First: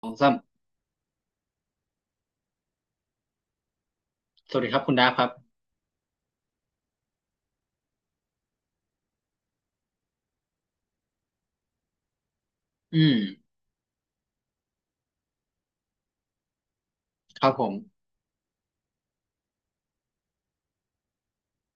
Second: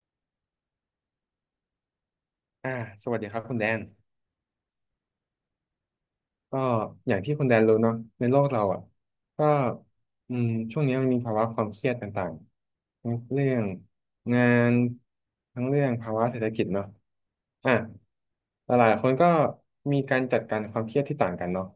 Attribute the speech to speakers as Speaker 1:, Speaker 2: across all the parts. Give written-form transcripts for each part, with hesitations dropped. Speaker 1: สองสาม
Speaker 2: อ่าสวัสดีครับคุณแดน
Speaker 1: สวัสดีครับคุณดาฟครับ
Speaker 2: ก็อย่างที่คุณแดนรู้เนาะในโลกเราอ่ะก็อืมช่วงนี้มันมีภาวะความเครียดต่าง
Speaker 1: อื
Speaker 2: ๆทั้
Speaker 1: ม
Speaker 2: งเรื่องงานทั้งเรื่องภาวะเศรษฐกิจเนาะ
Speaker 1: ครับผ
Speaker 2: อ่ะ
Speaker 1: ม
Speaker 2: หลายๆคนก็มีการจัดการความเครียดที่ต่างกันเนาะ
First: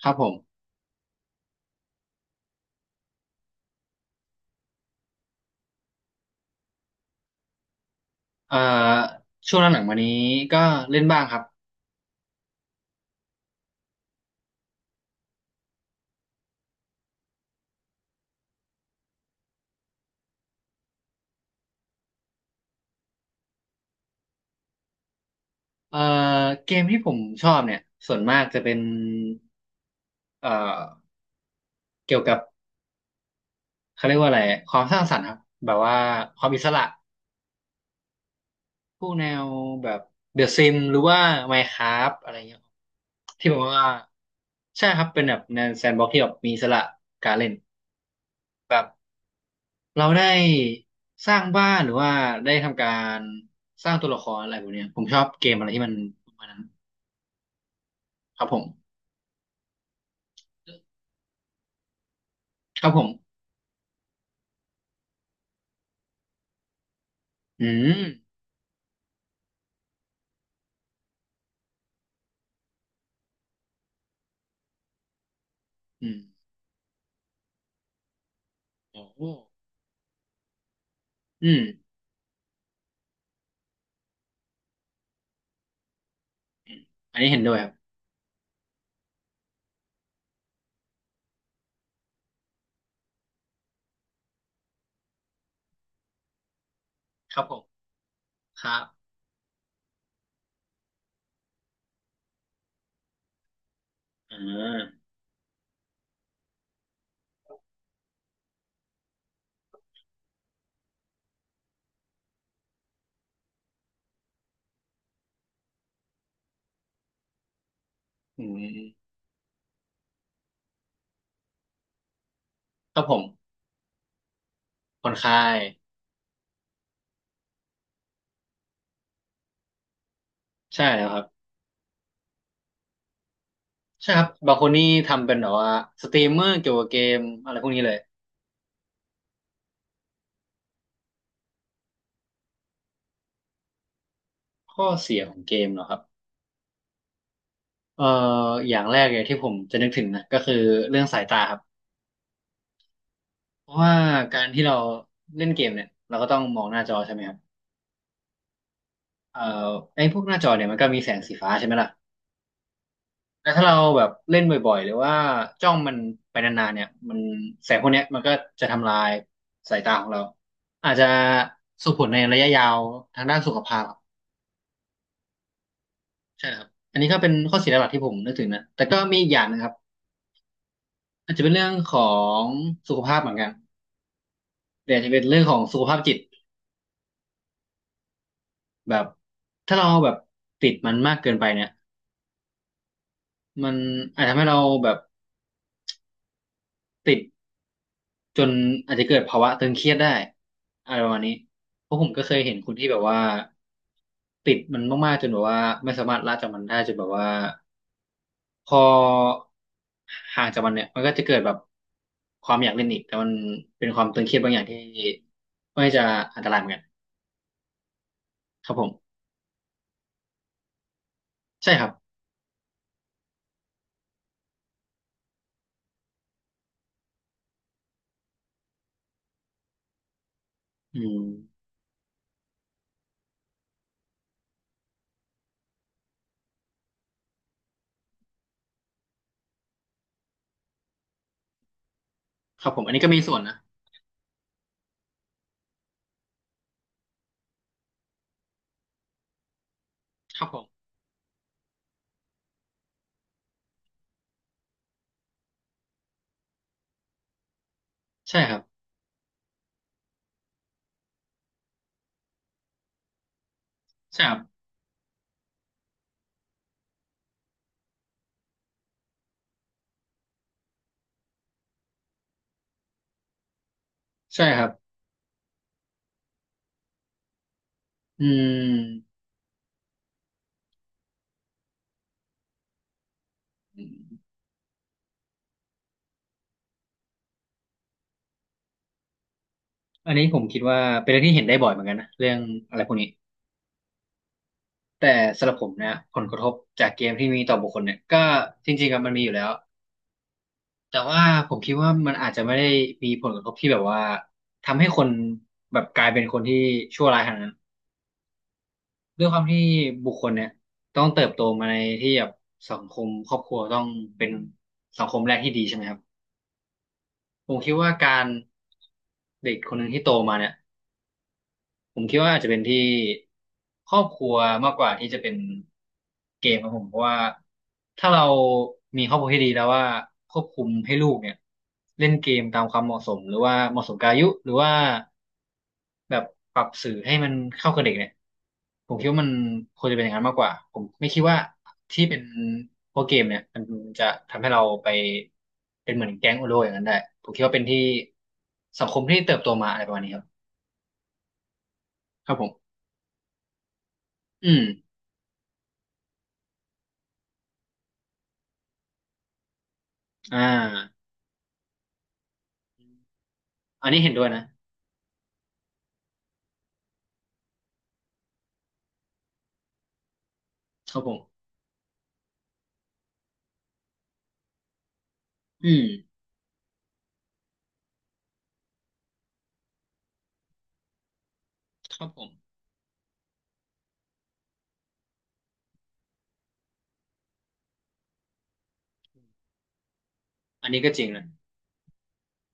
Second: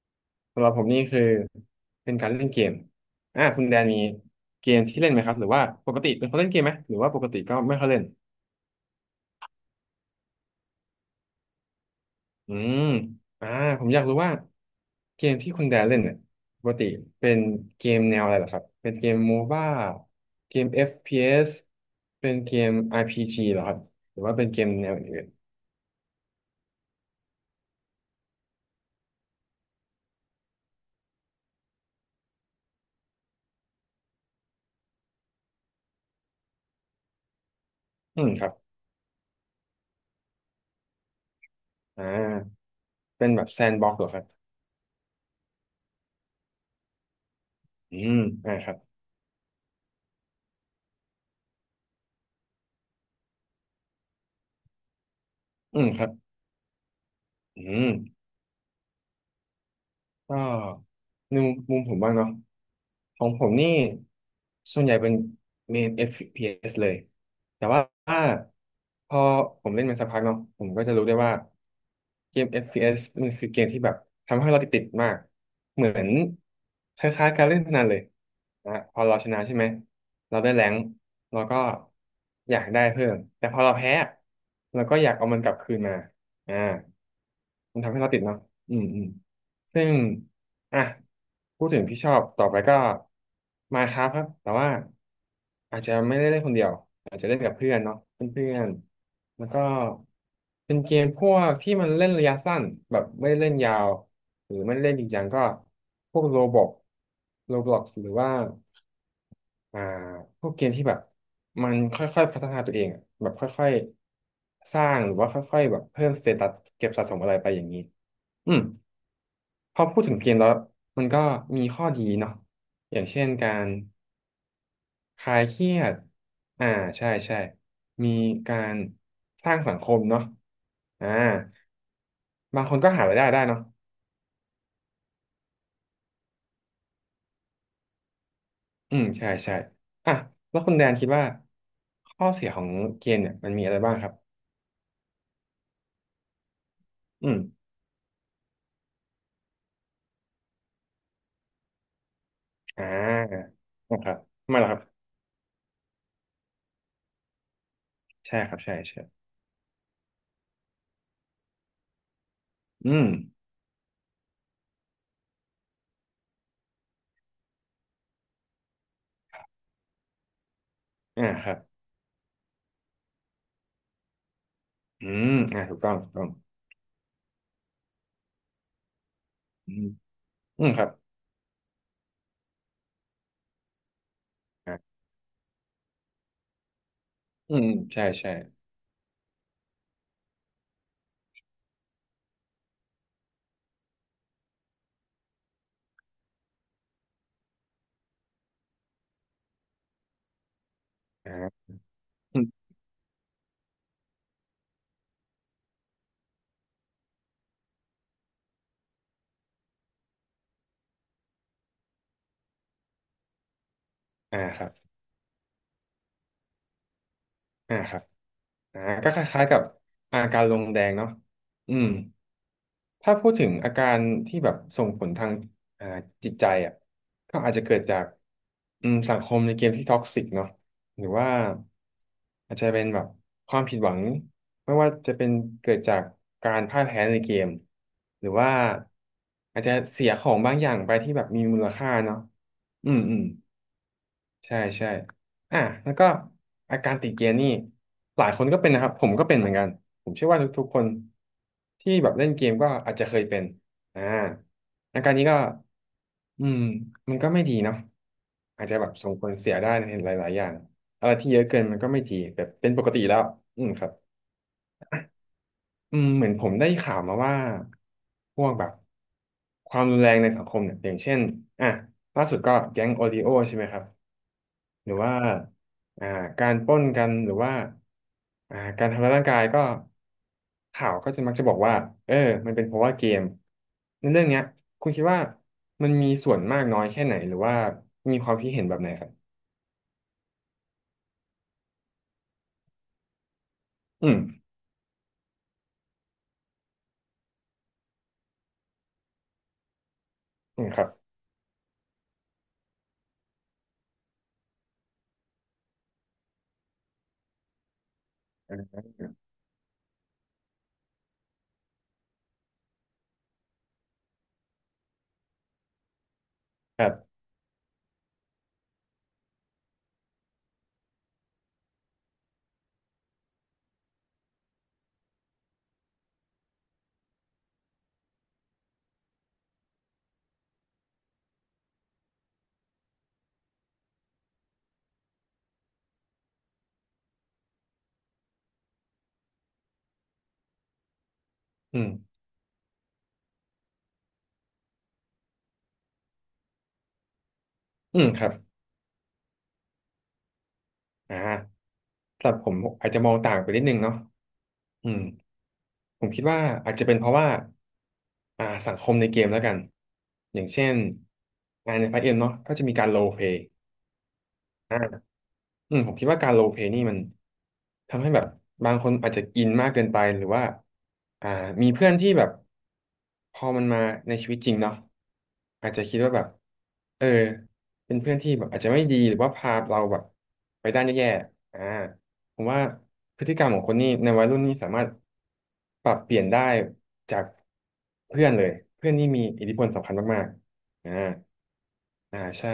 Speaker 1: ครับผม
Speaker 2: สำหรับผมนี่คือเป็นการเล่นเกมอ่ะคุณแดนมีเกมที่เล่นไหมครับหรือว่าปกติเป็นคนเล่นเกมไหมหรือว่าปกติก็ไม่ค่อยเล่น
Speaker 1: เอ่อช่วงหลังๆมานี้ก็เล่นบ้างครับ
Speaker 2: อืมอ่าผมอยากรู้ว่าเกมที่คุณแดนเล่นเนี่ยปกติเป็นเกมแนวอะไรเหรอครับ เป็นเกมโมบ้าเกม FPS เอสเป็นเกม RPG เหรอครับหรือว่าเป็นเกมแนวอื่น
Speaker 1: เอ่อเกมที่ผมชอบเนี่ยส่วนมากจะเป็นเอ่อเกี่ยวกับเขาเรียกว่าอะไรความสร้างสรรค์ครับแบบว่าความอิสระ
Speaker 2: อืมครับ
Speaker 1: พวกแนวแบบเดอะซิมหรือว่า
Speaker 2: อ่
Speaker 1: Minecraft อะไรเงี้ย
Speaker 2: าเป็นแบ
Speaker 1: ที่
Speaker 2: บ
Speaker 1: แบ
Speaker 2: แซ
Speaker 1: บ
Speaker 2: นด์
Speaker 1: ว่า
Speaker 2: บ็อกซ์เหรอครับ
Speaker 1: ใช่ครับเป็นแบบแนวแซนด์บ็อกซ์ที่แบบมีอิสระการเล่น
Speaker 2: อืมอ่าครับ
Speaker 1: แบบ เราได้สร้างบ้านหรือว่าได้ทำการสร้างตัวละครอะไรพวกเนี้ยผมชอบเกมอะไร
Speaker 2: อื
Speaker 1: ที่
Speaker 2: ม
Speaker 1: มัน
Speaker 2: ครับ
Speaker 1: ประมาณนั้น
Speaker 2: อืม
Speaker 1: ครับผม
Speaker 2: ก็ในมุมผมบ้างเนาะ
Speaker 1: ครับผม
Speaker 2: ของผมนี่ส่วนใหญ่เป็นเมน FPS เอสเลยแต่
Speaker 1: อื
Speaker 2: ว่า
Speaker 1: ม
Speaker 2: พอผมเล่นมาสักพักเนาะผมก็จะรู้ได้ว่าเกม FPS มันคือเกมที่แบบทำให้เราติดมากเหมือ
Speaker 1: อื
Speaker 2: น
Speaker 1: ม
Speaker 2: คล้ายๆการเล่นพนันเลยนะพอ
Speaker 1: โอ้
Speaker 2: เรา
Speaker 1: โห
Speaker 2: ชนะใช่ไหมเราได้แรงค์เรา
Speaker 1: อื
Speaker 2: ก็
Speaker 1: ม
Speaker 2: อยากได้เพิ่มแต่พอเราแพ้เราก็อยากเอามันกลับคืนมาอ่า
Speaker 1: อันนี้เห็นด้วยครั
Speaker 2: มัน
Speaker 1: บ
Speaker 2: ทำให้เราติดเนาะอืมอืม ซึ่งอ่ะพูดถึงพี่ชอบต่อไปก็มาครับครับแต่ว่าอาจจะไม่ได้เล่นคนเดียวอาจจะ
Speaker 1: ค
Speaker 2: เล่น
Speaker 1: รับ
Speaker 2: กั
Speaker 1: ผ
Speaker 2: บ
Speaker 1: ม
Speaker 2: เพื่อนเนาะเพื่อ
Speaker 1: ค
Speaker 2: น
Speaker 1: รับ
Speaker 2: ๆแล้วก็เป็นเกมพวกที่มันเล่นระยะสั้นแบบไม่ได้เล่นยาว
Speaker 1: อ่
Speaker 2: หรือไม่ได้เล่น
Speaker 1: า
Speaker 2: จริงจังก็พวกโรบล็อกหรือว่าอ่าพวกเกมที่แบบมันค่อยๆพัฒนาตัวเองอะแบบค่อยๆสร้างหรือว่าค่อยๆแบบเพิ่มสเตตัสเก็บสะสมอะไรไปอย่างนี้
Speaker 1: อื
Speaker 2: อืม
Speaker 1: ม
Speaker 2: พอพูดถึงเกมแล้วมันก็มีข้อดีเนาะอ
Speaker 1: ครั
Speaker 2: ย่า
Speaker 1: บ
Speaker 2: ง
Speaker 1: ผ
Speaker 2: เช่นกา
Speaker 1: ม
Speaker 2: ร
Speaker 1: ผ่อน
Speaker 2: ค
Speaker 1: คลา
Speaker 2: ลายเค
Speaker 1: ย
Speaker 2: รียดอ่าใช่ใช่มีการสร้างสังคมเนาะ
Speaker 1: ใช่แล้ว
Speaker 2: อ่า
Speaker 1: ครับ
Speaker 2: บางคนก็หารายได้ได้เนาะ
Speaker 1: ใช่ครับบางคนนี่ทำเป็นแบบว่าสตรีมเมอร์เกี่ยวกับเกมอะไรพวกนี้เลย
Speaker 2: อืมใช่ใช่อ่ะแล้วคุณแดนคิดว่าข้อเสียของเกมเนี่ยมันมีอะไรบ้างครับ
Speaker 1: ข้อเสียของเกมเหรอครับ
Speaker 2: อืม
Speaker 1: เอ่ออย่างแรกเลยที่ผมจะนึกถึงนะก็คือเรื่องสายตาครับ
Speaker 2: อ่า
Speaker 1: เพราะว่า
Speaker 2: นะครับ
Speaker 1: การ
Speaker 2: ทำไมา
Speaker 1: ที่
Speaker 2: แล้ว
Speaker 1: เรา
Speaker 2: ครับ
Speaker 1: เล่นเกมเนี่ยเราก็ต้องมองหน้าจอใช่ไหมครับ
Speaker 2: ใช่ครับใช่ใช่
Speaker 1: เอ่อไอ้พวกหน้าจอเนี่ยมันก็มีแสงสีฟ้าใช่ไหมล่ะ
Speaker 2: อืม
Speaker 1: แล้วถ้าเราแบบเล่นบ่อยๆหรือว่าจ้องมันไปนานๆเนี่ยมันแสงพวกเนี้ยมันก็จะทำลายสายตาของเราอาจจะ
Speaker 2: อ่าครับ
Speaker 1: ส่งผลในระยะยาวทางด้านสุขภาพครับ
Speaker 2: อืมอ่าถูกต้องถูกต้อง
Speaker 1: ใช่ครับอันนี้ก็เป็นข้อเสียหลักๆที่ผมนึกถึงนะแต่ก็มีอีกอย่างนะครั
Speaker 2: อื
Speaker 1: บ
Speaker 2: มอืมครับ
Speaker 1: อาจจะเป็นเรื่องของสุขภาพเหมือนกันแต่
Speaker 2: อ่า
Speaker 1: อาจจะเป็นเรื่องของสุขภาพจิต
Speaker 2: อืมอืมใช่ใช่
Speaker 1: แบบถ้าเราแบบติดมันมากเกินไปเนี่ย มันอาจทำให้เราแบบติดจนอาจจะเกิดภาวะตึงเครียดได้อะไรประมาณ
Speaker 2: อ่
Speaker 1: นี้
Speaker 2: า
Speaker 1: เพราะผมก็เคยเห็นคนที่แบบว่าติดมันมากๆจนแบบว่าไม่สามารถละจากมันได้จนแบบว่าพอห่างจากมันเนี่ยมันก็จะเกิดแบบความอยากเล่นอีกแต่มันเป็นความตึงเครีย
Speaker 2: อ่า
Speaker 1: ดบางอ
Speaker 2: ค
Speaker 1: ย่าง
Speaker 2: รับ
Speaker 1: ที่ไม่จะอันตรายเหมือนกัน
Speaker 2: อ่าครับ
Speaker 1: ครับ
Speaker 2: อ่า
Speaker 1: ผ
Speaker 2: ก็
Speaker 1: ม
Speaker 2: คล้ายๆกับอาการลงแดงเนาะ
Speaker 1: ใช่
Speaker 2: อื
Speaker 1: ค
Speaker 2: ม
Speaker 1: รับ
Speaker 2: ถ้าพูดถึงอาการที่แบบส่งผลทางอ่าจิตใจอ่ะก็อาจจะเกิดจากสังคมในเกมที่ท็อกซิกเนาะ
Speaker 1: อื
Speaker 2: หรือ
Speaker 1: ม
Speaker 2: ว่าอาจจะเป็นแบบความผิดหวังไม่ว่าจะเป็นเกิดจากการพ่ายแพ้ในเกมหรือว่าอาจจะเสียของบางอย่างไปที่แบบมีมูลค่าเนาะ
Speaker 1: ครับผม
Speaker 2: อื
Speaker 1: อัน
Speaker 2: ม
Speaker 1: นี้ก็
Speaker 2: อื
Speaker 1: มี
Speaker 2: ม
Speaker 1: ส่วนนะ
Speaker 2: ใช่ใช่อ่ะแล้วก็อาการติดเกียร์นี่หลายคนก็เป็นนะครับผมก็เป็นเหมือนกันผมเชื่อ
Speaker 1: ค
Speaker 2: ว่า
Speaker 1: รับผ
Speaker 2: ทุกๆค
Speaker 1: ม
Speaker 2: นที่แบบเล่นเกมก็อาจจะเคยเป็นอ่าอาการนี้ก็อืมมันก็ไม่ดีเนาะ
Speaker 1: ใช่ครับ
Speaker 2: อาจจะแบบส่งผลเสียได้ในหลายๆอย่างอะไรที่เยอะเกินมันก็ไม่ดีแบบเป็นปกติแล้วอืมครับ
Speaker 1: ใช่ครับ
Speaker 2: อืมเหมือนผมได้ข่าวมาว่าพวกแบบความรุนแรงในสังคมเนี่ยอย่างเช่นอ่ะล่าสุดก็แก๊งโอริโอใช่ไหมครับ
Speaker 1: ใช่ครับ
Speaker 2: หรือว่าอ่าการปล้นกันหรือว่า
Speaker 1: อื
Speaker 2: การทำร้าย
Speaker 1: ม
Speaker 2: ร่างกายก็ข่าวก็จะมักจะบอกว่าเออมันเป็นเพราะว่าเกมในเรื่องเนี้ยคุณคิดว่ามันมีส่วนมากน้อยแค่ไหนหรือว่ามีความคิดเห็นแบบไหนครับ
Speaker 1: อันนี้ผมคิดว่าเป็นเรื่องที่เห็นได้บ่อยเหมือนกันนะเรื่องอะไรพวกนี้
Speaker 2: อืม
Speaker 1: แต่สำหรับผมเนี่ยผลกระทบจากเกมที่มีต่อบุคคลเนี่ยก็จริงๆอะมันมีอยู่แล้ว
Speaker 2: อืมครับ
Speaker 1: แต่ว่าผมคิดว่ามันอาจจะไม่ได้มีผลกระทบที่แบบว่าทำให้คนแบบกลายเป็นคนที่ชั่วร้ายขนาดนั้น
Speaker 2: อ่า
Speaker 1: ด้วยความที่บุคคลเนี่ยต้องเติบโตมาในที่แบบสังคมครอบครัวต้องเป็นสังคมแรกที่ดีใช่ไหมครับ
Speaker 2: ครับ
Speaker 1: ผมคิดว่าการเด็กคนหนึ่งที่โตมาเนี่ย ผมคิดว่าอาจจะเป็นที่ครอบครัวมากกว่าที่จะเป็นเกมครับผมเพราะว่าถ้าเรามีครอบครัวที่ดีแล้วว่าควบคุมให้ลูกเนี่ยเล่นเกมตามความเหมาะสมหรือว่าเหมาะสมกับอายุหรือว่าแบบปรับสื่อให้มันเข้ากับเด็กเนี่ยผมคิดว่ามันควรจะเป็นอย่างนั้นมากกว่าผมไม่คิดว่า
Speaker 2: อืม
Speaker 1: ที่เป็นพวกเกมเนี่ยมันจะทำให้เราไปเป็นเหมือนแก๊งโอโลอย่างนั้นได้ผมคิดว่าเป็นที่
Speaker 2: อืมครับ
Speaker 1: สังคมที่เติบโตมาอะไรประมาณนี้ครับ
Speaker 2: อ่าสำ
Speaker 1: ค
Speaker 2: ห
Speaker 1: รั
Speaker 2: รั
Speaker 1: บ
Speaker 2: บ
Speaker 1: ผ
Speaker 2: ผม
Speaker 1: ม
Speaker 2: อาจจะมองต่างไปนิดนึงเนาะ
Speaker 1: อื
Speaker 2: อื
Speaker 1: ม
Speaker 2: มผมคิดว่าอาจจะเป็นเพราะว่าสังคมในเกมแล้วกันอ
Speaker 1: อ่า
Speaker 2: ย่างเช่นงานในพาร์ทเอ็มเนาะก็จะมีการโลเพลย์
Speaker 1: อันนี้เห็นด้วยนะ
Speaker 2: อืมผมคิดว่าการโรลเพลย์นี่มันทำให้แบบบางคนอาจจะอินมากเกินไปหรือว่า
Speaker 1: ครับผ
Speaker 2: อ่า
Speaker 1: ม
Speaker 2: มีเพื่อนที่แบบพอมันมาในชีวิตจริงเนาะอาจ
Speaker 1: อื
Speaker 2: จะ
Speaker 1: ม
Speaker 2: คิดว่าแบบเออเป็นเพื่อนที่แบบอาจจะไม่ดีหรือว่าพาเราแบบไปด้านแย่ๆ
Speaker 1: ครับผม
Speaker 2: ผมว่าพฤติกรรมของคนนี่ในวัยรุ่นนี่สามารถปรับเปลี่ยนได้จากเพื่อนเลยเพื่อนนี่มีอิทธิพลสำคัญมาก
Speaker 1: อันนี้
Speaker 2: ๆ
Speaker 1: ก็
Speaker 2: อ่า
Speaker 1: จริงนะ
Speaker 2: อ่าใช่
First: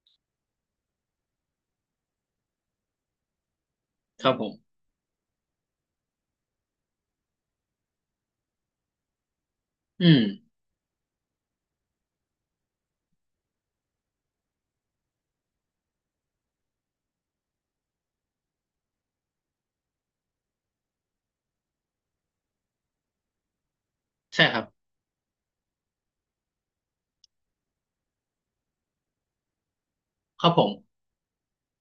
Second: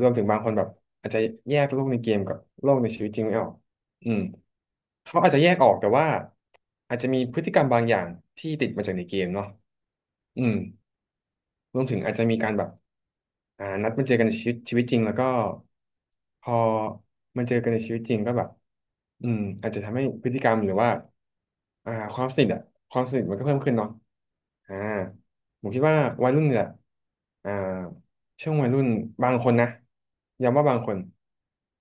Speaker 2: รวมถึงบางคนแบบอาจจะแยกโลกในเกมกับโลกในชีวิตจริงไม่ออกอืม
Speaker 1: ครับผม
Speaker 2: เขาอาจจะแยกออกแต่ว่าอาจจะมีพฤติกรรมบางอย่างที่ติดมาจากในเกมเนาะ
Speaker 1: อืม
Speaker 2: อืม รวมถึงอาจจะมีการแบบนัดมาเจอกันในชีวิตจริงแล้วก็พอมาเจอกันในชีวิตจริงก็แบบอาจจะทำให้พฤติกรรมหรือว่าความสนิทอะความสนิทมันก็เพิ่มขึ้นเนาะ
Speaker 1: ใช่ครับ
Speaker 2: อ่าผมคิดว่าวัยรุ่นเนี่ยอ่าช่วงวัยรุ่นบางคนนะ
Speaker 1: ครับ
Speaker 2: ย้ำ
Speaker 1: ผ
Speaker 2: ว่าบางคน
Speaker 1: ม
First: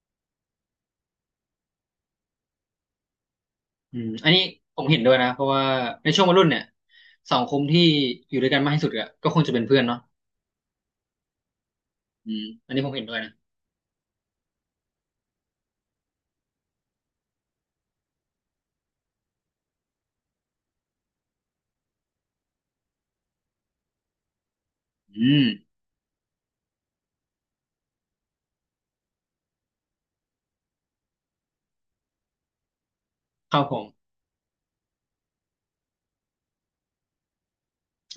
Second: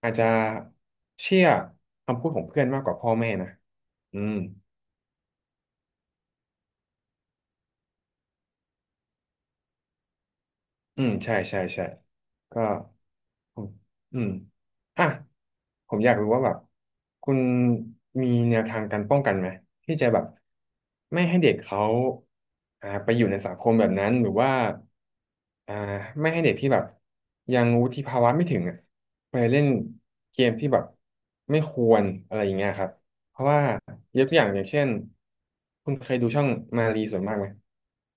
Speaker 2: อาจจะเชื่อคำพูดของเพื่อนมากกว่าพ่อแม่นะ
Speaker 1: อืม
Speaker 2: อื
Speaker 1: อัน
Speaker 2: ม
Speaker 1: นี้ผมเห็นด้วยนะเพราะว่าในช่วงวัยรุ่นเนี่ยสังคมที่อยู่ด้วยกันมากที่สุดก็ก็คงจะเป็นเพื่อนเนาะ
Speaker 2: อืมใช่ใช่ใช่
Speaker 1: อืม
Speaker 2: ก็
Speaker 1: อันนี้ผมเห็นด้วยนะ
Speaker 2: ผมอืมอ่ะผมอยากรู้ว่าแบบคุณมีแนวทางการป้องกันไหมที่จะแบบไม่ให้เด็กเขาไปอยู่ในสังคมแบบนั้นหรือว่า
Speaker 1: อืม
Speaker 2: อ่าไม่ให้เด็กที่แบบยังวุฒิภาวะไม่ถึงอ่ะไปเล่นเกมที่แบบไม่ควรอะไรอย่างเงี้ยครับเพราะ
Speaker 1: ครั
Speaker 2: ว่า
Speaker 1: บผม
Speaker 2: ยกตัวอย่างอย่างเช่นคุณเคยดูช่องมารีส่วนมากไหม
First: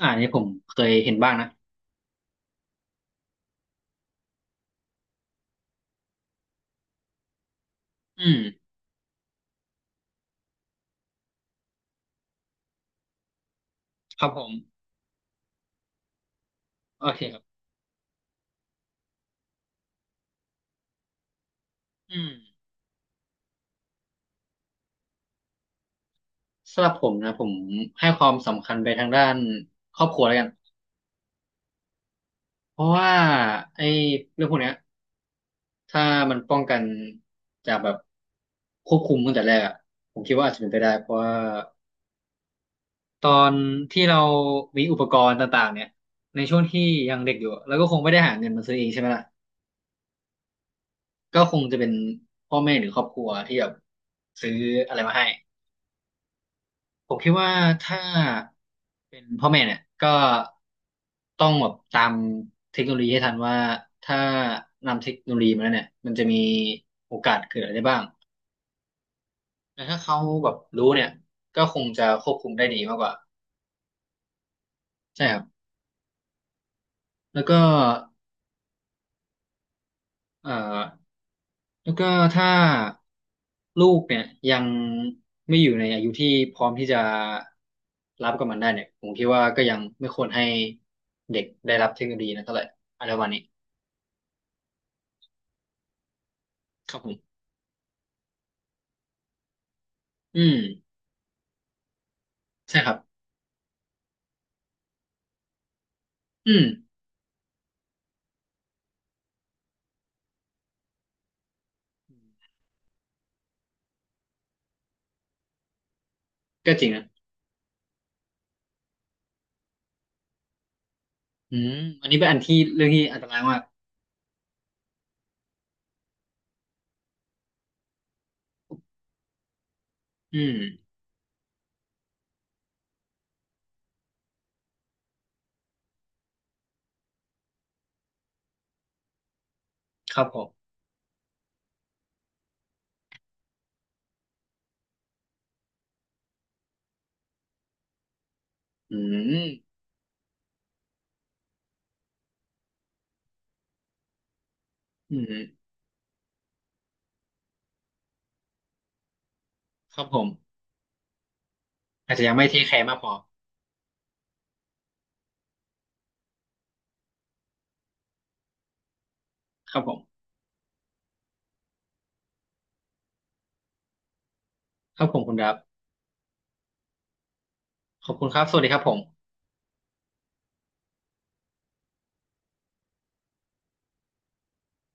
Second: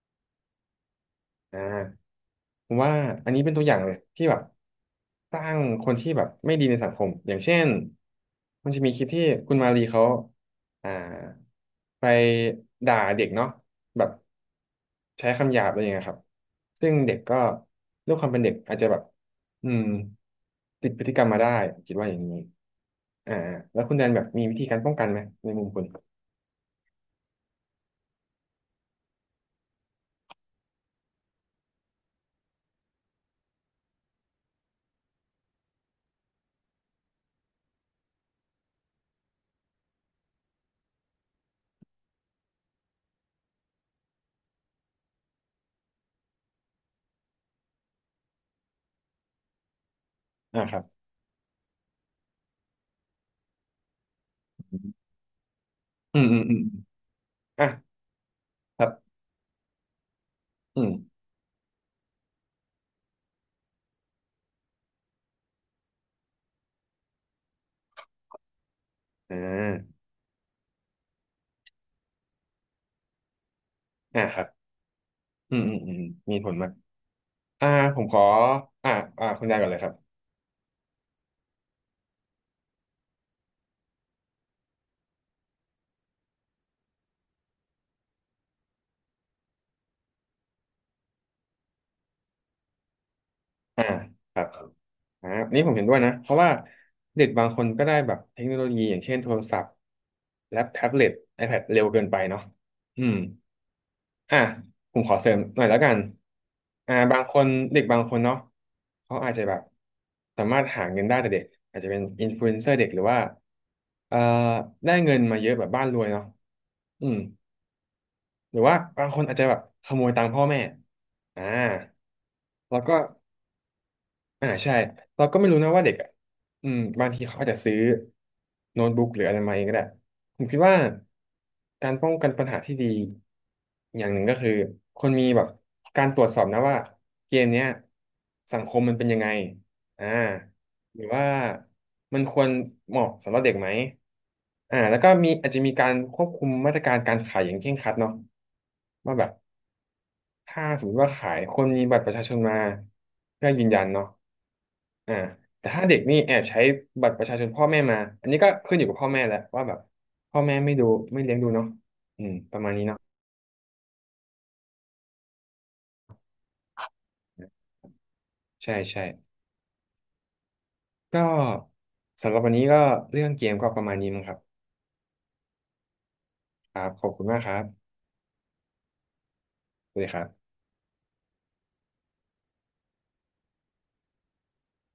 Speaker 1: อ่าอันนี้ผมเคยเห็นบ้างนะ
Speaker 2: อ่าผมว่าอันนี้เป็นตัวอย่างเลยที่แบบสร้างคนที่แบบไม่ดีในสังคมอย่างเช่น
Speaker 1: อืม
Speaker 2: มันจะมีคลิปที่คุณมารีเขาอ่าไปด่าเด็กเนาะแบบ
Speaker 1: ครับผม
Speaker 2: ใช้คำหยาบอะไรอย่างเงี้ยครับซึ่ง
Speaker 1: โอ
Speaker 2: เด็ก
Speaker 1: เคค
Speaker 2: ก็
Speaker 1: รับ
Speaker 2: ด้วยความเป็นเด็กอาจจะแบบอืมติดพฤติกรรมมาได้ผมคิดว่าอย่าง
Speaker 1: อืม
Speaker 2: นี้อ่าแล้วคุณแดนแบบมีวิธีการป้องกันไหมในมุมคุณ
Speaker 1: สำหรับผมนะผมให้ความสำคัญไปทางด้านครอบครัวแล้วกันเพราะว่าไอ้เรื่องพวกเนี้ย ถ้ามันป้องกันจากแบบควบคุมตั้งแต่แรกอะผมคิดว่าอาจจะเป็นไปได้เพราะว่าตอนที่เรามีอุปกรณ์ต่างๆเนี่ยในช่วงที่ยังเด็กอยู่อะแล้วก็คงไม่ได้หาเงินมาซื้อเองใช่ไหมล่ะ
Speaker 2: อ่าครับ
Speaker 1: ก็คงจะเป็นพ่อแม่หรือครอบครัวที่แบบซื้ออะไรมาให้
Speaker 2: อืมอืมอืมอ
Speaker 1: ผมคิดว่า
Speaker 2: มอ่ะ
Speaker 1: ถ้า
Speaker 2: ครับ
Speaker 1: เป็นพ่อแม่เนี่ยก็
Speaker 2: อืม
Speaker 1: ต้องแบบตามเทคโนโลยีให้ทันว่าถ้านำเทคโนโลยีมาแล้วเนี่ยมันจะมีโอกาสเกิดอะไรได้บ้าง
Speaker 2: อ่
Speaker 1: แต่ถ้า
Speaker 2: า
Speaker 1: เขาแบบรู้เนี่ยก็คงจะควบคุมได้ดีมากกว่า
Speaker 2: อ่าครับ
Speaker 1: ใช่ครับ
Speaker 2: อืมอืมอืมมีผลมาก
Speaker 1: แล้วก็
Speaker 2: อ่าผมขออ่าคุณยายก่อนเลยครับ
Speaker 1: เอ่อแล้วก็ถ้าลูกเนี่ยยังไม่อยู่ในอายุที่พร้อมที่จะรับกับมันได้เนี่ยผมคิดว่าก็ยังไม่ควรให้เด็กได้รับเทคโนโลยีนะเท่าไหร่อะไรประมาณนี้
Speaker 2: อ่าครับอ่านี่ผมเห็นด้วยนะเพราะว่า
Speaker 1: ครับผ
Speaker 2: เด็ก
Speaker 1: ม
Speaker 2: บางคนก็ได้แบบเทคโนโลยีอย่างเช่นโทรศัพท์
Speaker 1: อืม
Speaker 2: แล็ปแท็บเล็ต iPad เร็วเกินไปเนาะ
Speaker 1: ใช่ครับ
Speaker 2: อืมอ่าผมขอเสริมหน่อยแล้วกัน
Speaker 1: อืม
Speaker 2: บางคนเด็กบางคนเนาะเขาอาจจะแบบสามารถหาเงินได้แต่เด็กอาจจะเป็นอินฟลูเอนเซอร์เด็กหรือว่าเอ่อได้เงินมาเยอะแบบบ้านรวยเนาะ
Speaker 1: ก็จริงนะ
Speaker 2: อืม หรือว่าบางคนอาจจะแบบขโมยตังค์พ่อแม่อ่า
Speaker 1: อืมอันนี้เป็นอันที่
Speaker 2: แล้ว
Speaker 1: เรื่อง
Speaker 2: ก็
Speaker 1: ที่อันตรายมาก
Speaker 2: ใช่เราก็ไม่รู้นะว่าเด็กอ่ะอืมบางทีเขาอาจจะซื้อโน้ตบุ๊กหรืออะไรมาเองก็ได้
Speaker 1: อื
Speaker 2: ผม
Speaker 1: ม
Speaker 2: คิดว่าการป้องกันปัญหาที่ดีอย่างหนึ่งก็คือคนมีแบบการตรวจสอบนะว่าเกมเนี้ยสังคมมันเป็นยังไงอ่า
Speaker 1: ครับผม
Speaker 2: หรือว่ามันควรเหมาะสำหรับเด็กไหมแล้วก็มีอาจจะมีการควบคุมมาตรการการขายอย่างเคร่งครัดเนาะ
Speaker 1: อื
Speaker 2: ว่าแบบ
Speaker 1: ม
Speaker 2: ถ้าสมมติว่าขายคนมีบัตรประชาชนมาเพื่อยืนยันเนาะ
Speaker 1: อื
Speaker 2: อ่า
Speaker 1: ม
Speaker 2: แต่ถ้าเด็กนี่แอบใช้บัตรประชาชนพ่อแม่มาอันนี้ก็ขึ้นอยู่กับพ่อแม่แหละว่าแบบ
Speaker 1: ครับผม
Speaker 2: พ่อแม่ไม่ดูไม่เลี้ยงดูเนาะ
Speaker 1: อาจจะ
Speaker 2: อืม
Speaker 1: ยังไม่เท
Speaker 2: ป
Speaker 1: ค
Speaker 2: ระมา
Speaker 1: แค
Speaker 2: ณนี้
Speaker 1: ร์มากพ
Speaker 2: เนาะ
Speaker 1: อ
Speaker 2: ใช่ใช่
Speaker 1: ครับผม
Speaker 2: ก็สำหรับวันนี้ก็เรื่องเกมก็ประมาณนี้มั้งครับ
Speaker 1: ครับผมคุณดับ
Speaker 2: ครับขอบคุณมากครับ
Speaker 1: ขอบคุณครับสวัสดีครับผม
Speaker 2: สวัสดีครับ